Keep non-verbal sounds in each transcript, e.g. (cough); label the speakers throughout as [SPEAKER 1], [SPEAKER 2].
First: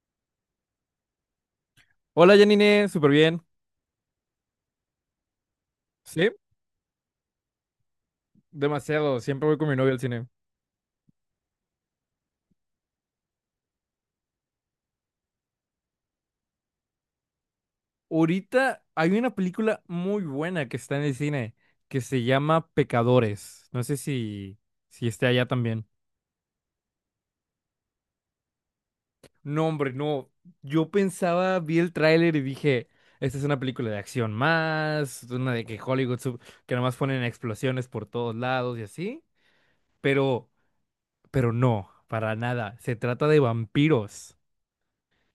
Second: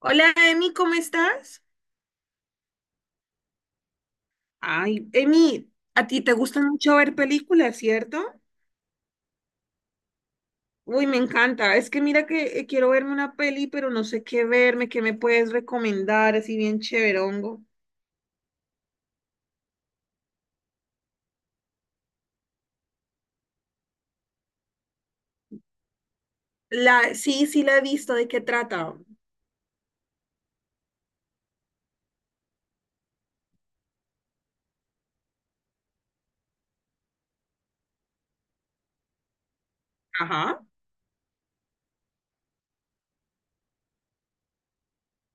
[SPEAKER 1] Hola, Emi, ¿cómo estás?
[SPEAKER 2] Hola Janine, súper bien.
[SPEAKER 1] Ay, Emi, a ti
[SPEAKER 2] Sí,
[SPEAKER 1] te gusta mucho ver películas, ¿cierto?
[SPEAKER 2] demasiado. Siempre voy con mi novia al cine.
[SPEAKER 1] Uy, me encanta. Es que mira que quiero verme una peli, pero no sé qué verme, qué me puedes recomendar, así bien chéverongo.
[SPEAKER 2] Ahorita hay una película muy buena que está en el cine que se llama Pecadores. No sé si esté allá también.
[SPEAKER 1] Sí, sí la he visto, ¿de qué trata?
[SPEAKER 2] No, hombre, no. Yo pensaba, vi el tráiler y dije, esta es una película de acción más, una de que Hollywood, que nomás ponen explosiones por todos lados y así. Pero,
[SPEAKER 1] Ajá.
[SPEAKER 2] pero no, para nada. Se trata de vampiros.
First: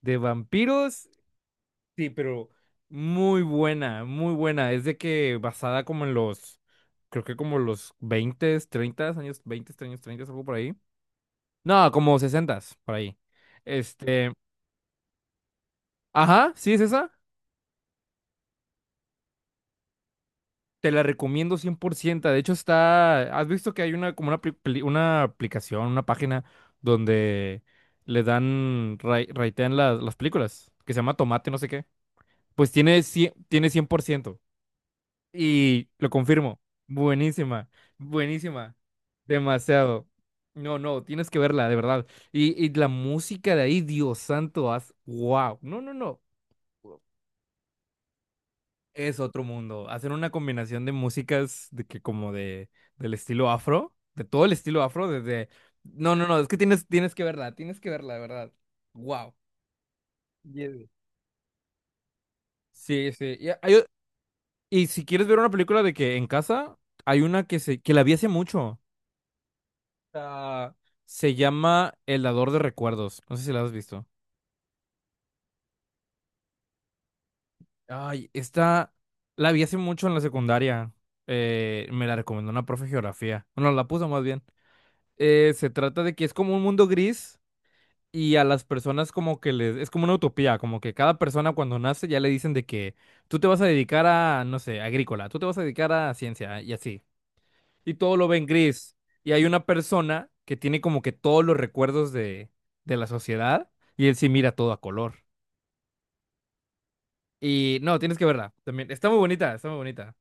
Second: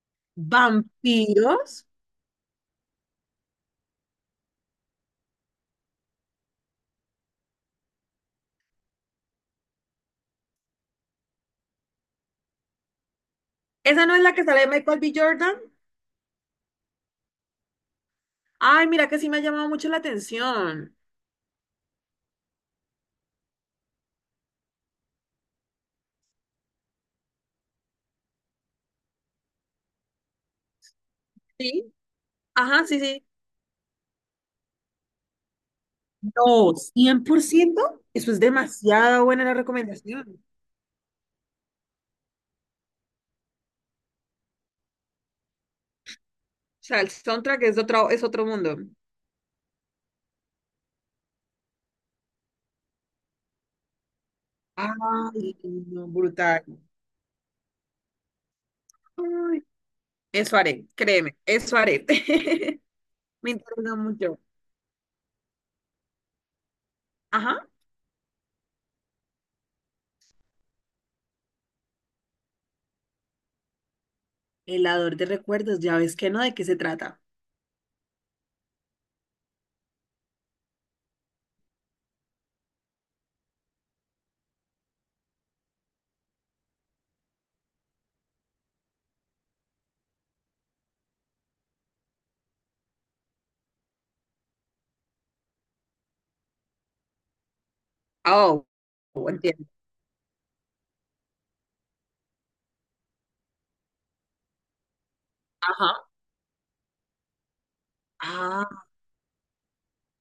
[SPEAKER 2] De vampiros.
[SPEAKER 1] ¿Vampiros?
[SPEAKER 2] Sí, pero muy buena, muy buena. Es de que basada como en los, creo que como los 20, 30 años, 20, años, 30 algo por ahí. No, como 60, por ahí.
[SPEAKER 1] ¿Esa no es
[SPEAKER 2] Este,
[SPEAKER 1] la que sale de Michael B. Jordan?
[SPEAKER 2] ajá, sí es esa.
[SPEAKER 1] Ay, mira que sí me ha llamado mucho la
[SPEAKER 2] Te
[SPEAKER 1] atención.
[SPEAKER 2] la recomiendo 100%. De hecho está, has visto que hay una como una, una aplicación, una página donde le dan, ratean las películas, que se llama Tomate, no sé qué.
[SPEAKER 1] Sí.
[SPEAKER 2] Pues
[SPEAKER 1] Ajá,
[SPEAKER 2] tiene,
[SPEAKER 1] sí, sí.
[SPEAKER 2] tiene 100%. Y lo confirmo,
[SPEAKER 1] No, cien por
[SPEAKER 2] buenísima,
[SPEAKER 1] ciento. Eso es
[SPEAKER 2] buenísima,
[SPEAKER 1] demasiado buena la
[SPEAKER 2] demasiado.
[SPEAKER 1] recomendación.
[SPEAKER 2] No, no, tienes que verla, de verdad. Y la música de ahí, Dios santo, haz, wow. No, no, no.
[SPEAKER 1] O sea, el soundtrack es de otro, es otro mundo.
[SPEAKER 2] Es otro mundo. Hacen una combinación de músicas de que como de del estilo afro, de todo el estilo afro, desde.
[SPEAKER 1] Ay, no,
[SPEAKER 2] No, no, no, es que
[SPEAKER 1] brutal.
[SPEAKER 2] tienes, tienes que verla, de verdad. Wow.
[SPEAKER 1] Ay, eso haré, créeme, eso haré. (laughs)
[SPEAKER 2] Sí, sí.
[SPEAKER 1] Me interesa mucho.
[SPEAKER 2] Y si quieres ver una película de que en casa, hay una que
[SPEAKER 1] Ajá.
[SPEAKER 2] se, que la vi hace mucho. Ah, Se llama El Dador de Recuerdos. No sé si la has visto.
[SPEAKER 1] Helador de recuerdos, ya ves que no, ¿de qué se trata?
[SPEAKER 2] Ay, esta la vi hace mucho en la secundaria. Me la recomendó una profe de geografía. Bueno, la puso más bien. Se trata de que es como un mundo gris y a las personas como que les... Es como una utopía, como que cada persona cuando nace ya le dicen de que tú te vas a dedicar a, no sé, agrícola, tú te vas a dedicar a ciencia y así. Y todo lo ven
[SPEAKER 1] Oh,
[SPEAKER 2] gris. Y hay una
[SPEAKER 1] entiendo.
[SPEAKER 2] persona que tiene como que todos los recuerdos de la sociedad y él sí mira todo a color.
[SPEAKER 1] Ajá.
[SPEAKER 2] Y no, tienes que verla también. Está muy bonita, está muy bonita.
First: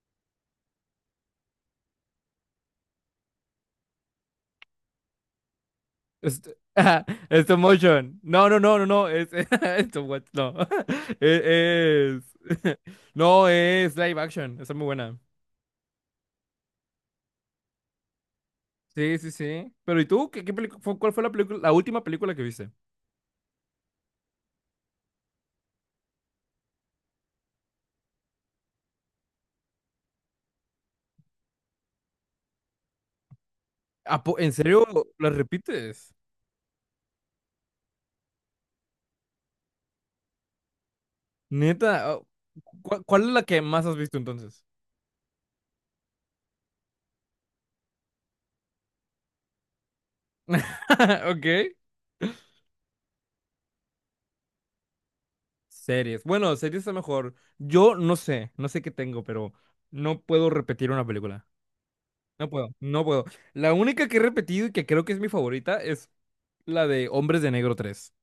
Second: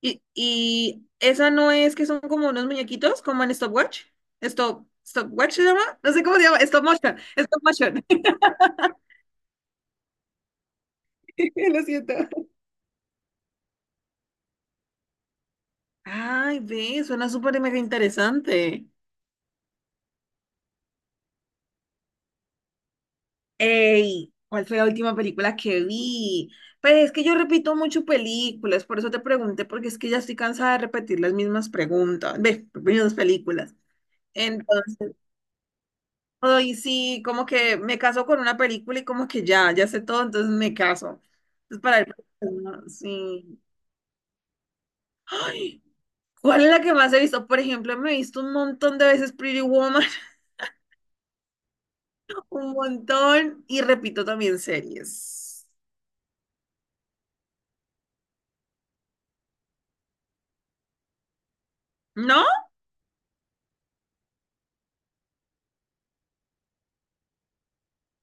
[SPEAKER 1] Y esa no es que son como unos muñequitos, como en Stopwatch. Stop, Stopwatch se llama. No sé cómo
[SPEAKER 2] Es-
[SPEAKER 1] se llama. Stop
[SPEAKER 2] (laughs)
[SPEAKER 1] motion.
[SPEAKER 2] Stop
[SPEAKER 1] Stop motion.
[SPEAKER 2] motion. No, no, no, no, no. Es, (laughs) no. (laughs)
[SPEAKER 1] (laughs) Lo siento.
[SPEAKER 2] Es, es- (laughs) No, es live action. Está muy buena.
[SPEAKER 1] Ay, ve, suena súper mega interesante.
[SPEAKER 2] Sí, sí, sí. Pero ¿y tú? ¿Cuál fue la película, la última película que viste?
[SPEAKER 1] Ey, ¿cuál fue la última película que vi? Pues es que yo repito mucho películas, por eso te pregunté, porque es que ya estoy cansada de repetir las mismas preguntas, ve, mismas películas.
[SPEAKER 2] ¿En serio
[SPEAKER 1] Entonces,
[SPEAKER 2] la repites?
[SPEAKER 1] ay, sí, como que me caso con una película y como que ya, ya sé todo, entonces me caso. Entonces, para
[SPEAKER 2] Neta, ah,
[SPEAKER 1] el
[SPEAKER 2] ¿cuál es la
[SPEAKER 1] sí.
[SPEAKER 2] que más has visto entonces?
[SPEAKER 1] Ay, ¿cuál es la que más he visto? Por ejemplo, me he visto un montón de veces Pretty Woman,
[SPEAKER 2] (laughs) Ok.
[SPEAKER 1] (laughs) un montón, y repito también series.
[SPEAKER 2] Series. Bueno, series es mejor. Yo no sé, no sé qué tengo, pero no puedo repetir una película.
[SPEAKER 1] ¿No?
[SPEAKER 2] No puedo, no puedo. La única que he repetido y que creo que es mi favorita es la de Hombres de Negro 3.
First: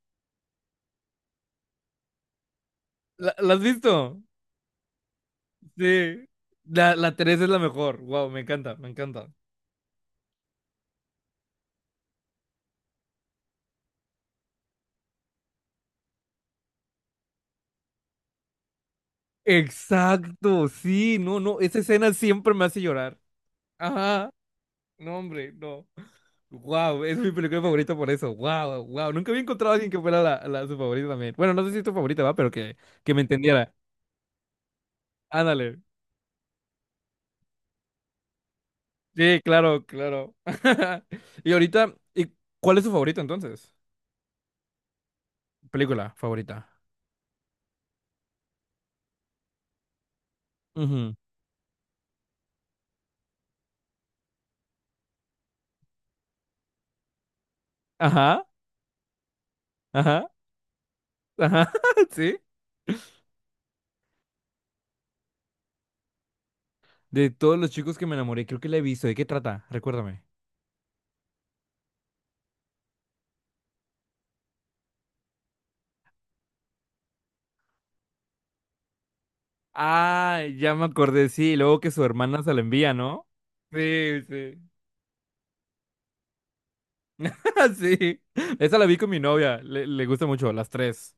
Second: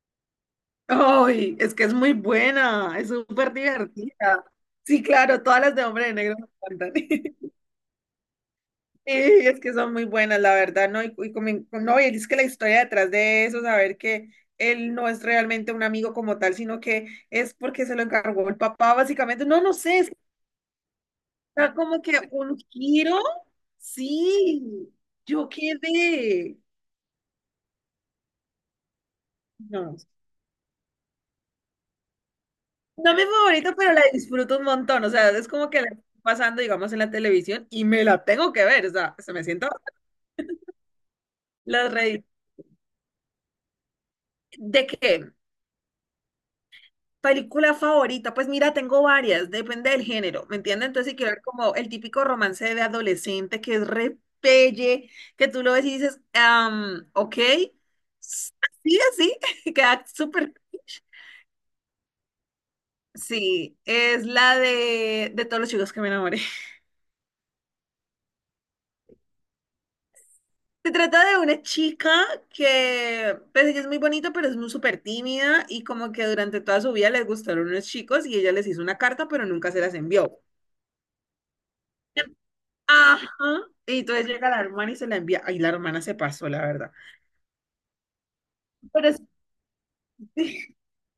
[SPEAKER 1] Ay, es que es muy buena, es
[SPEAKER 2] ¿La
[SPEAKER 1] súper
[SPEAKER 2] has visto?
[SPEAKER 1] divertida. Sí, claro, todas las de Hombre de
[SPEAKER 2] Sí.
[SPEAKER 1] Negro me encantan.
[SPEAKER 2] La 3
[SPEAKER 1] (laughs)
[SPEAKER 2] es la mejor. Wow, me encanta, me
[SPEAKER 1] Sí,
[SPEAKER 2] encanta.
[SPEAKER 1] es que son muy buenas, la verdad, ¿no? Y como no, y es que la historia detrás de eso, saber que él no es realmente un amigo como tal, sino que es porque se lo encargó el papá, básicamente. No, no sé,
[SPEAKER 2] Exacto, sí, no, no,
[SPEAKER 1] está
[SPEAKER 2] esa
[SPEAKER 1] como
[SPEAKER 2] escena
[SPEAKER 1] que
[SPEAKER 2] siempre
[SPEAKER 1] un
[SPEAKER 2] me hace
[SPEAKER 1] giro.
[SPEAKER 2] llorar. Ajá.
[SPEAKER 1] Sí,
[SPEAKER 2] No,
[SPEAKER 1] yo
[SPEAKER 2] hombre, no.
[SPEAKER 1] quedé.
[SPEAKER 2] Wow, es mi película favorita por eso. Wow, wow. Nunca había encontrado a alguien
[SPEAKER 1] No,
[SPEAKER 2] que fuera su favorita también. Bueno, no sé si es tu favorita, va, pero
[SPEAKER 1] no
[SPEAKER 2] que
[SPEAKER 1] es
[SPEAKER 2] me
[SPEAKER 1] mi favorita,
[SPEAKER 2] entendiera.
[SPEAKER 1] pero la disfruto un montón. O sea, es como
[SPEAKER 2] Ándale.
[SPEAKER 1] que la estoy pasando, digamos, en la televisión y me la tengo que ver. O sea, se
[SPEAKER 2] Sí,
[SPEAKER 1] me siento.
[SPEAKER 2] claro, claro. (laughs) Y
[SPEAKER 1] Las
[SPEAKER 2] ahorita,
[SPEAKER 1] redes.
[SPEAKER 2] ¿y cuál es tu favorita entonces?
[SPEAKER 1] ¿De qué?
[SPEAKER 2] Película favorita.
[SPEAKER 1] Película favorita, pues mira, tengo varias, depende del género, ¿me entiendes? Entonces,
[SPEAKER 2] Ujú.
[SPEAKER 1] si quiero ver como el típico romance de adolescente que es repelle, que tú lo ves y dices, am, ok,
[SPEAKER 2] Ajá,
[SPEAKER 1] s- así, así, (laughs) queda
[SPEAKER 2] ajá,
[SPEAKER 1] súper.
[SPEAKER 2] ajá. (laughs) Sí.
[SPEAKER 1] Sí, es la de todos los chicos que me enamoré.
[SPEAKER 2] De todos los chicos que me enamoré, creo que la he visto. ¿De qué trata? Recuérdame.
[SPEAKER 1] (laughs) Se trata de una chica que, pues ella es muy bonita, pero es muy súper tímida y como que durante toda su vida les gustaron unos chicos y ella les hizo una carta, pero nunca se las envió.
[SPEAKER 2] Ah, ya me acordé, sí. Y luego que su hermana se la envía, ¿no?
[SPEAKER 1] Ajá.
[SPEAKER 2] Sí,
[SPEAKER 1] Y entonces llega
[SPEAKER 2] sí.
[SPEAKER 1] la hermana y se la envía. Ay, la hermana se pasó, la verdad.
[SPEAKER 2] (laughs) Sí, esa la vi con
[SPEAKER 1] Pero
[SPEAKER 2] mi novia, le gusta mucho,
[SPEAKER 1] sí,
[SPEAKER 2] las tres.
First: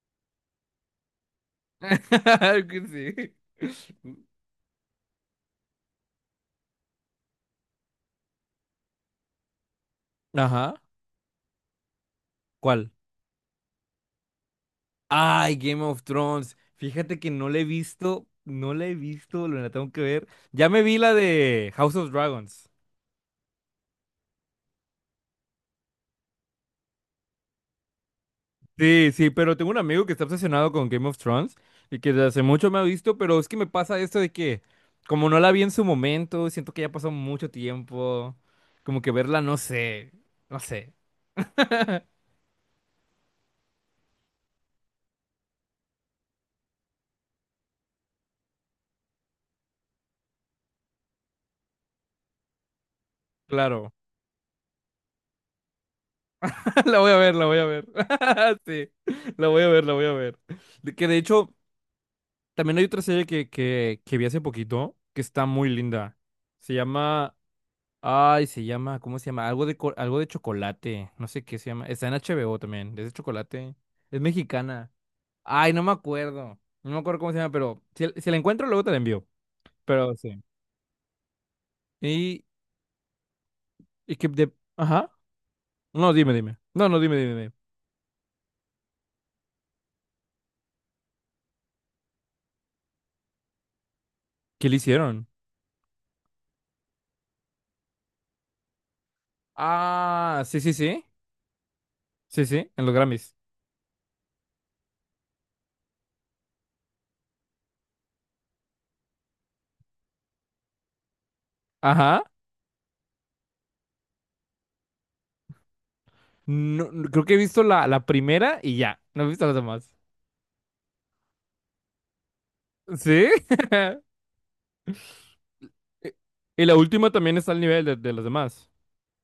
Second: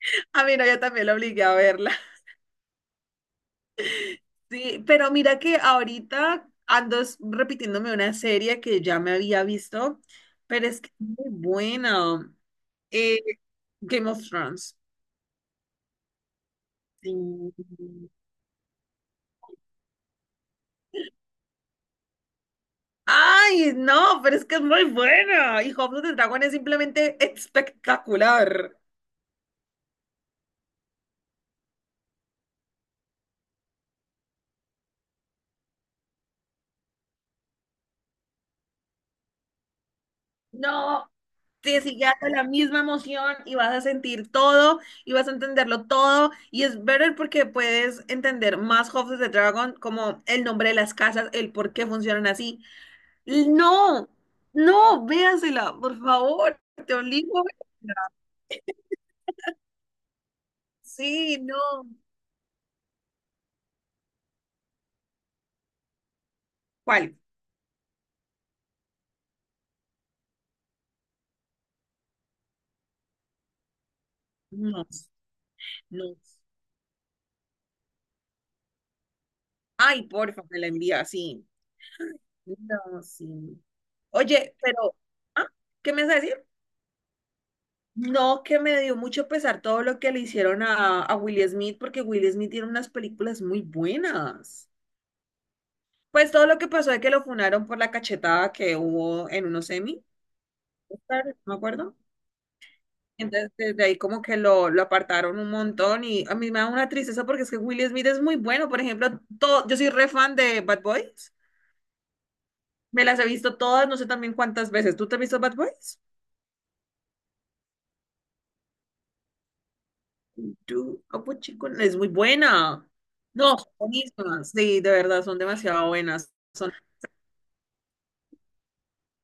[SPEAKER 1] (laughs) a mí no, yo también la obligué a verla.
[SPEAKER 2] (laughs) Que sí.
[SPEAKER 1] Sí, pero mira que ahorita ando es repitiéndome una serie que ya me había visto, pero
[SPEAKER 2] Ajá,
[SPEAKER 1] es que es muy buena.
[SPEAKER 2] ¿cuál?
[SPEAKER 1] Eh, Game of Thrones.
[SPEAKER 2] Ay, Game of Thrones.
[SPEAKER 1] Sí.
[SPEAKER 2] Fíjate que no la he visto, no la he visto, lo la tengo que ver. Ya me vi la de House of Dragons.
[SPEAKER 1] Ay, no, pero es que es muy buena. Y House of the Dragon es simplemente espectacular.
[SPEAKER 2] Sí, sí, pero tengo un amigo que está obsesionado con Game of Thrones y que desde hace mucho me ha visto, pero es que me pasa esto de que, como no la vi en su momento, siento que ya pasó mucho tiempo, como que verla, no sé, no sé,
[SPEAKER 1] No, te sigue dando la misma emoción y vas a sentir todo y vas a entenderlo todo. Y es better porque puedes entender más House of the Dragon, como el nombre de las casas, el por qué funcionan así.
[SPEAKER 2] claro.
[SPEAKER 1] No, no, véasela, por favor,
[SPEAKER 2] (laughs)
[SPEAKER 1] te
[SPEAKER 2] La voy a ver,
[SPEAKER 1] obligo a
[SPEAKER 2] la voy a ver.
[SPEAKER 1] verla.
[SPEAKER 2] (laughs) Sí, la voy a ver, la voy a ver. De que de
[SPEAKER 1] Sí,
[SPEAKER 2] hecho,
[SPEAKER 1] no.
[SPEAKER 2] también hay otra serie que vi hace poquito que está muy linda. Se
[SPEAKER 1] ¿Cuál?
[SPEAKER 2] llama. Ay, se llama. ¿Cómo se llama? Algo de, algo de chocolate. No sé qué se llama. Está en HBO también. Es de chocolate. Es
[SPEAKER 1] No,
[SPEAKER 2] mexicana. Ay, no me
[SPEAKER 1] no.
[SPEAKER 2] acuerdo. No me acuerdo cómo se llama, pero si la encuentro, luego te la envío.
[SPEAKER 1] Ay,
[SPEAKER 2] Pero sí.
[SPEAKER 1] porfa, me la envía, sí.
[SPEAKER 2] Y,
[SPEAKER 1] No, sí.
[SPEAKER 2] y que de.
[SPEAKER 1] Oye, pero,
[SPEAKER 2] Ajá.
[SPEAKER 1] ¿ah? ¿Qué me
[SPEAKER 2] No,
[SPEAKER 1] vas a
[SPEAKER 2] dime,
[SPEAKER 1] decir?
[SPEAKER 2] dime. No, no, dime, dime, dime.
[SPEAKER 1] No, que me dio mucho pesar todo lo que le hicieron a Will Smith, porque Will Smith tiene unas películas muy
[SPEAKER 2] ¿Qué
[SPEAKER 1] buenas.
[SPEAKER 2] le hicieron?
[SPEAKER 1] Pues todo lo que pasó de que lo funaron por la cachetada que hubo en unos semi,
[SPEAKER 2] Ah, sí, sí, sí.
[SPEAKER 1] Oscar, no me acuerdo.
[SPEAKER 2] Sí, sí, en los Grammys.
[SPEAKER 1] Entonces, desde ahí como que lo apartaron un montón y a mí me da una tristeza porque es que Will Smith es muy bueno. Por ejemplo, todo, yo soy re fan de Bad Boys.
[SPEAKER 2] Ajá.
[SPEAKER 1] Me las he visto todas, no sé también cuántas veces. ¿Tú te has visto Bad Boys?
[SPEAKER 2] Creo que he visto la primera y ya. No he visto las demás.
[SPEAKER 1] Yo, Capuchino, es muy buena.
[SPEAKER 2] ¿Sí?
[SPEAKER 1] No, son
[SPEAKER 2] (laughs)
[SPEAKER 1] buenísimas. Sí, de verdad, son demasiado buenas.
[SPEAKER 2] Y
[SPEAKER 1] Son
[SPEAKER 2] la última también está al nivel de las demás.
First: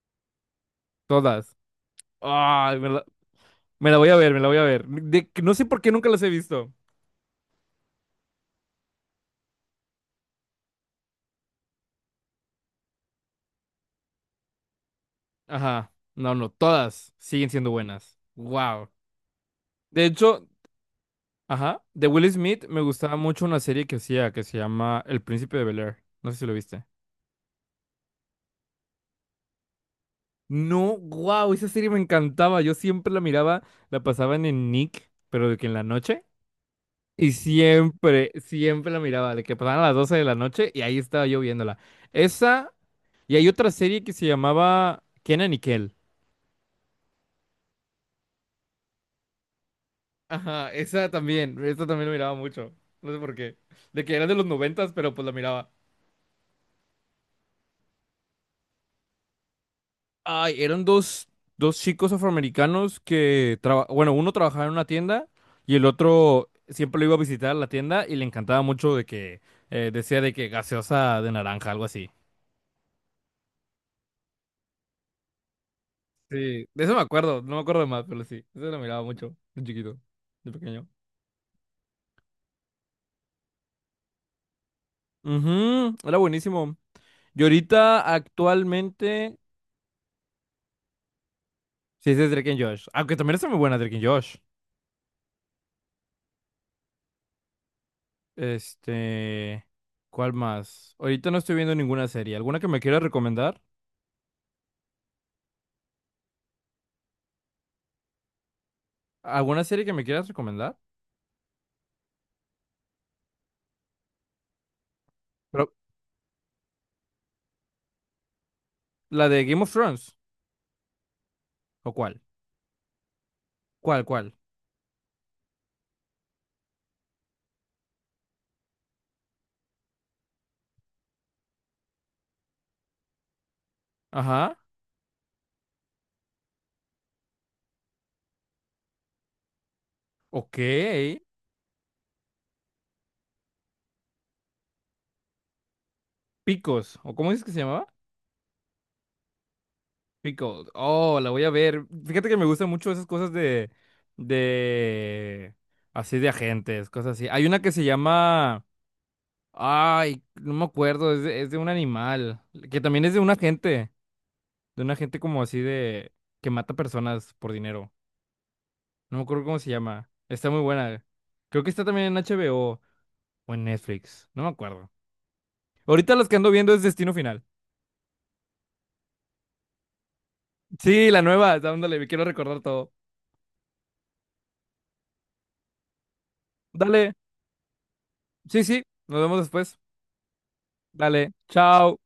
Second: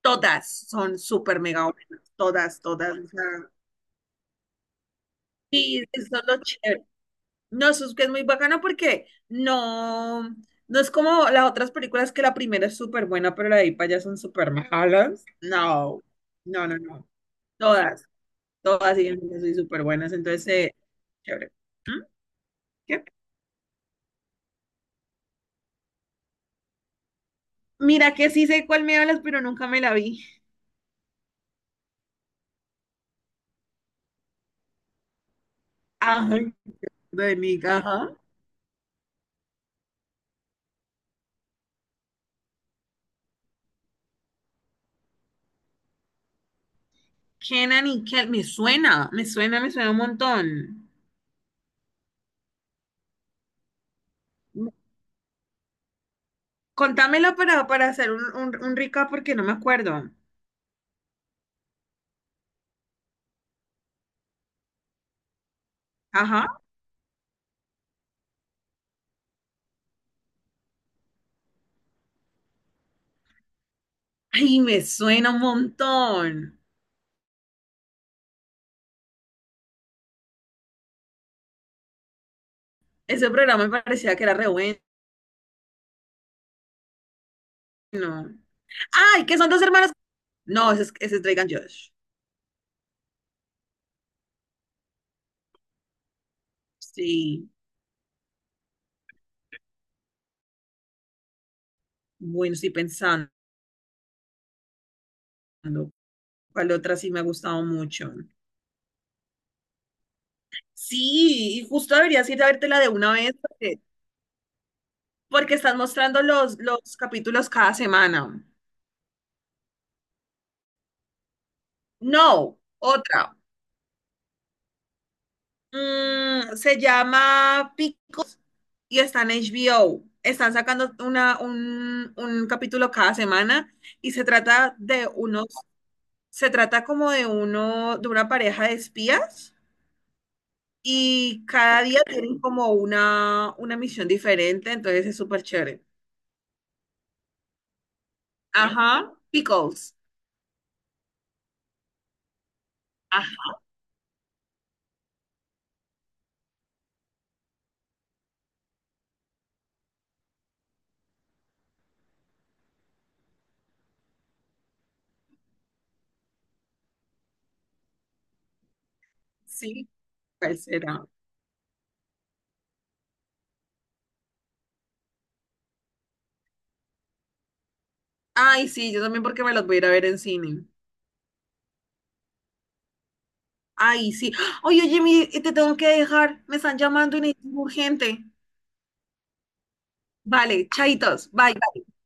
[SPEAKER 1] todas, son súper
[SPEAKER 2] Todas.
[SPEAKER 1] mega buenas. Todas,
[SPEAKER 2] Ay,
[SPEAKER 1] todas. O sea,
[SPEAKER 2] me la voy a ver, me la voy a ver. De que no sé por
[SPEAKER 1] sí,
[SPEAKER 2] qué nunca
[SPEAKER 1] eso
[SPEAKER 2] las
[SPEAKER 1] es
[SPEAKER 2] he
[SPEAKER 1] lo
[SPEAKER 2] visto.
[SPEAKER 1] chévere. No, eso es que es muy bacana porque no, no es como las otras películas que la primera es súper buena, pero la de ahí para allá son súper malas.
[SPEAKER 2] Ajá.
[SPEAKER 1] No,
[SPEAKER 2] No, no,
[SPEAKER 1] no, no, no.
[SPEAKER 2] todas siguen siendo
[SPEAKER 1] Todas,
[SPEAKER 2] buenas. Wow.
[SPEAKER 1] todas siguen siendo súper
[SPEAKER 2] De
[SPEAKER 1] buenas. Entonces,
[SPEAKER 2] hecho,
[SPEAKER 1] chévere.
[SPEAKER 2] ajá,
[SPEAKER 1] ¿Mm?
[SPEAKER 2] de Will Smith me
[SPEAKER 1] ¿Qué?
[SPEAKER 2] gustaba mucho una serie que hacía que se llama El Príncipe de Bel-Air. No sé si lo viste.
[SPEAKER 1] Mira que sí sé cuál me hablas, pero nunca me la vi.
[SPEAKER 2] No, wow, esa serie me encantaba. Yo siempre la miraba, la pasaban en Nick, pero de que en la noche.
[SPEAKER 1] Ay,
[SPEAKER 2] Y
[SPEAKER 1] de Nick, ajá.
[SPEAKER 2] siempre, siempre la miraba, de que pasaban a las 12 de la noche y ahí estaba yo viéndola. Esa, y hay otra serie que se llamaba Kenan y Kel.
[SPEAKER 1] Kenan y Kel, me suena, me suena, me suena un
[SPEAKER 2] Ajá,
[SPEAKER 1] montón.
[SPEAKER 2] esa también la miraba mucho. No sé por qué. De que era de los noventas, pero pues la miraba.
[SPEAKER 1] Contámelo para hacer un recap porque no me acuerdo.
[SPEAKER 2] Ay, eran dos, dos chicos afroamericanos que, bueno, uno trabajaba en una tienda y el otro
[SPEAKER 1] Ajá.
[SPEAKER 2] siempre lo iba a visitar a la tienda y le encantaba mucho de que decía de que gaseosa de naranja, algo así.
[SPEAKER 1] Ay, me suena un montón.
[SPEAKER 2] Sí, de eso me acuerdo, no me acuerdo de más, pero sí, eso lo miraba mucho, de chiquito, de pequeño.
[SPEAKER 1] Ese programa me parecía que era re bueno.
[SPEAKER 2] Ujú, era buenísimo. Y ahorita,
[SPEAKER 1] Ay, que
[SPEAKER 2] actualmente,
[SPEAKER 1] son dos hermanos. No, ese es Drake and Josh.
[SPEAKER 2] sí, ese es Drake and Josh. Aunque también está muy buena Drake and Josh.
[SPEAKER 1] Sí,
[SPEAKER 2] Este, ¿Cuál más? Ahorita no estoy viendo ninguna serie.
[SPEAKER 1] bueno,
[SPEAKER 2] ¿Alguna que
[SPEAKER 1] estoy
[SPEAKER 2] me quieras
[SPEAKER 1] pensando.
[SPEAKER 2] recomendar?
[SPEAKER 1] ¿Cuál otra sí me ha gustado mucho?
[SPEAKER 2] ¿Alguna serie que me quieras recomendar?
[SPEAKER 1] Sí, y justo deberías ir a vértela de una vez porque, porque
[SPEAKER 2] Pero,
[SPEAKER 1] estás mostrando los capítulos cada semana.
[SPEAKER 2] ¿la de Game of Thrones? ¿O cuál?
[SPEAKER 1] No, otra.
[SPEAKER 2] ¿Cuál, cuál?
[SPEAKER 1] Mm, se llama Picos y está en HBO. Están sacando una, un capítulo cada semana y se
[SPEAKER 2] Ajá,
[SPEAKER 1] trata de unos, se trata como de uno, de una pareja de espías
[SPEAKER 2] ok.
[SPEAKER 1] y cada día tienen como una misión diferente, entonces es súper chévere.
[SPEAKER 2] Picos, ¿o cómo es que se llamaba?
[SPEAKER 1] Ajá, Pickles.
[SPEAKER 2] Pickled. Oh, la voy a ver. Fíjate que me gustan mucho esas
[SPEAKER 1] Ah,
[SPEAKER 2] cosas de, así de agentes, cosas así. Hay una que se llama, ay, no me acuerdo, es de un animal, que también es de un agente como así de, que mata personas por dinero. No me acuerdo cómo se
[SPEAKER 1] sí,
[SPEAKER 2] llama. Está
[SPEAKER 1] ¿cuál
[SPEAKER 2] muy buena.
[SPEAKER 1] será?
[SPEAKER 2] Creo que está también en HBO o en Netflix, no me acuerdo. Ahorita las que ando viendo es Destino Final.
[SPEAKER 1] Ay, sí, yo también porque me los voy a ir a ver en cine.
[SPEAKER 2] Sí, la nueva, dándole, quiero recordar todo.
[SPEAKER 1] Ay, sí. Oye, oye, te tengo que dejar. Me están
[SPEAKER 2] Dale,
[SPEAKER 1] llamando y necesito urgente.
[SPEAKER 2] sí, sí, nos vemos después.
[SPEAKER 1] Vale, chaitos.
[SPEAKER 2] Dale,
[SPEAKER 1] Bye.
[SPEAKER 2] chao.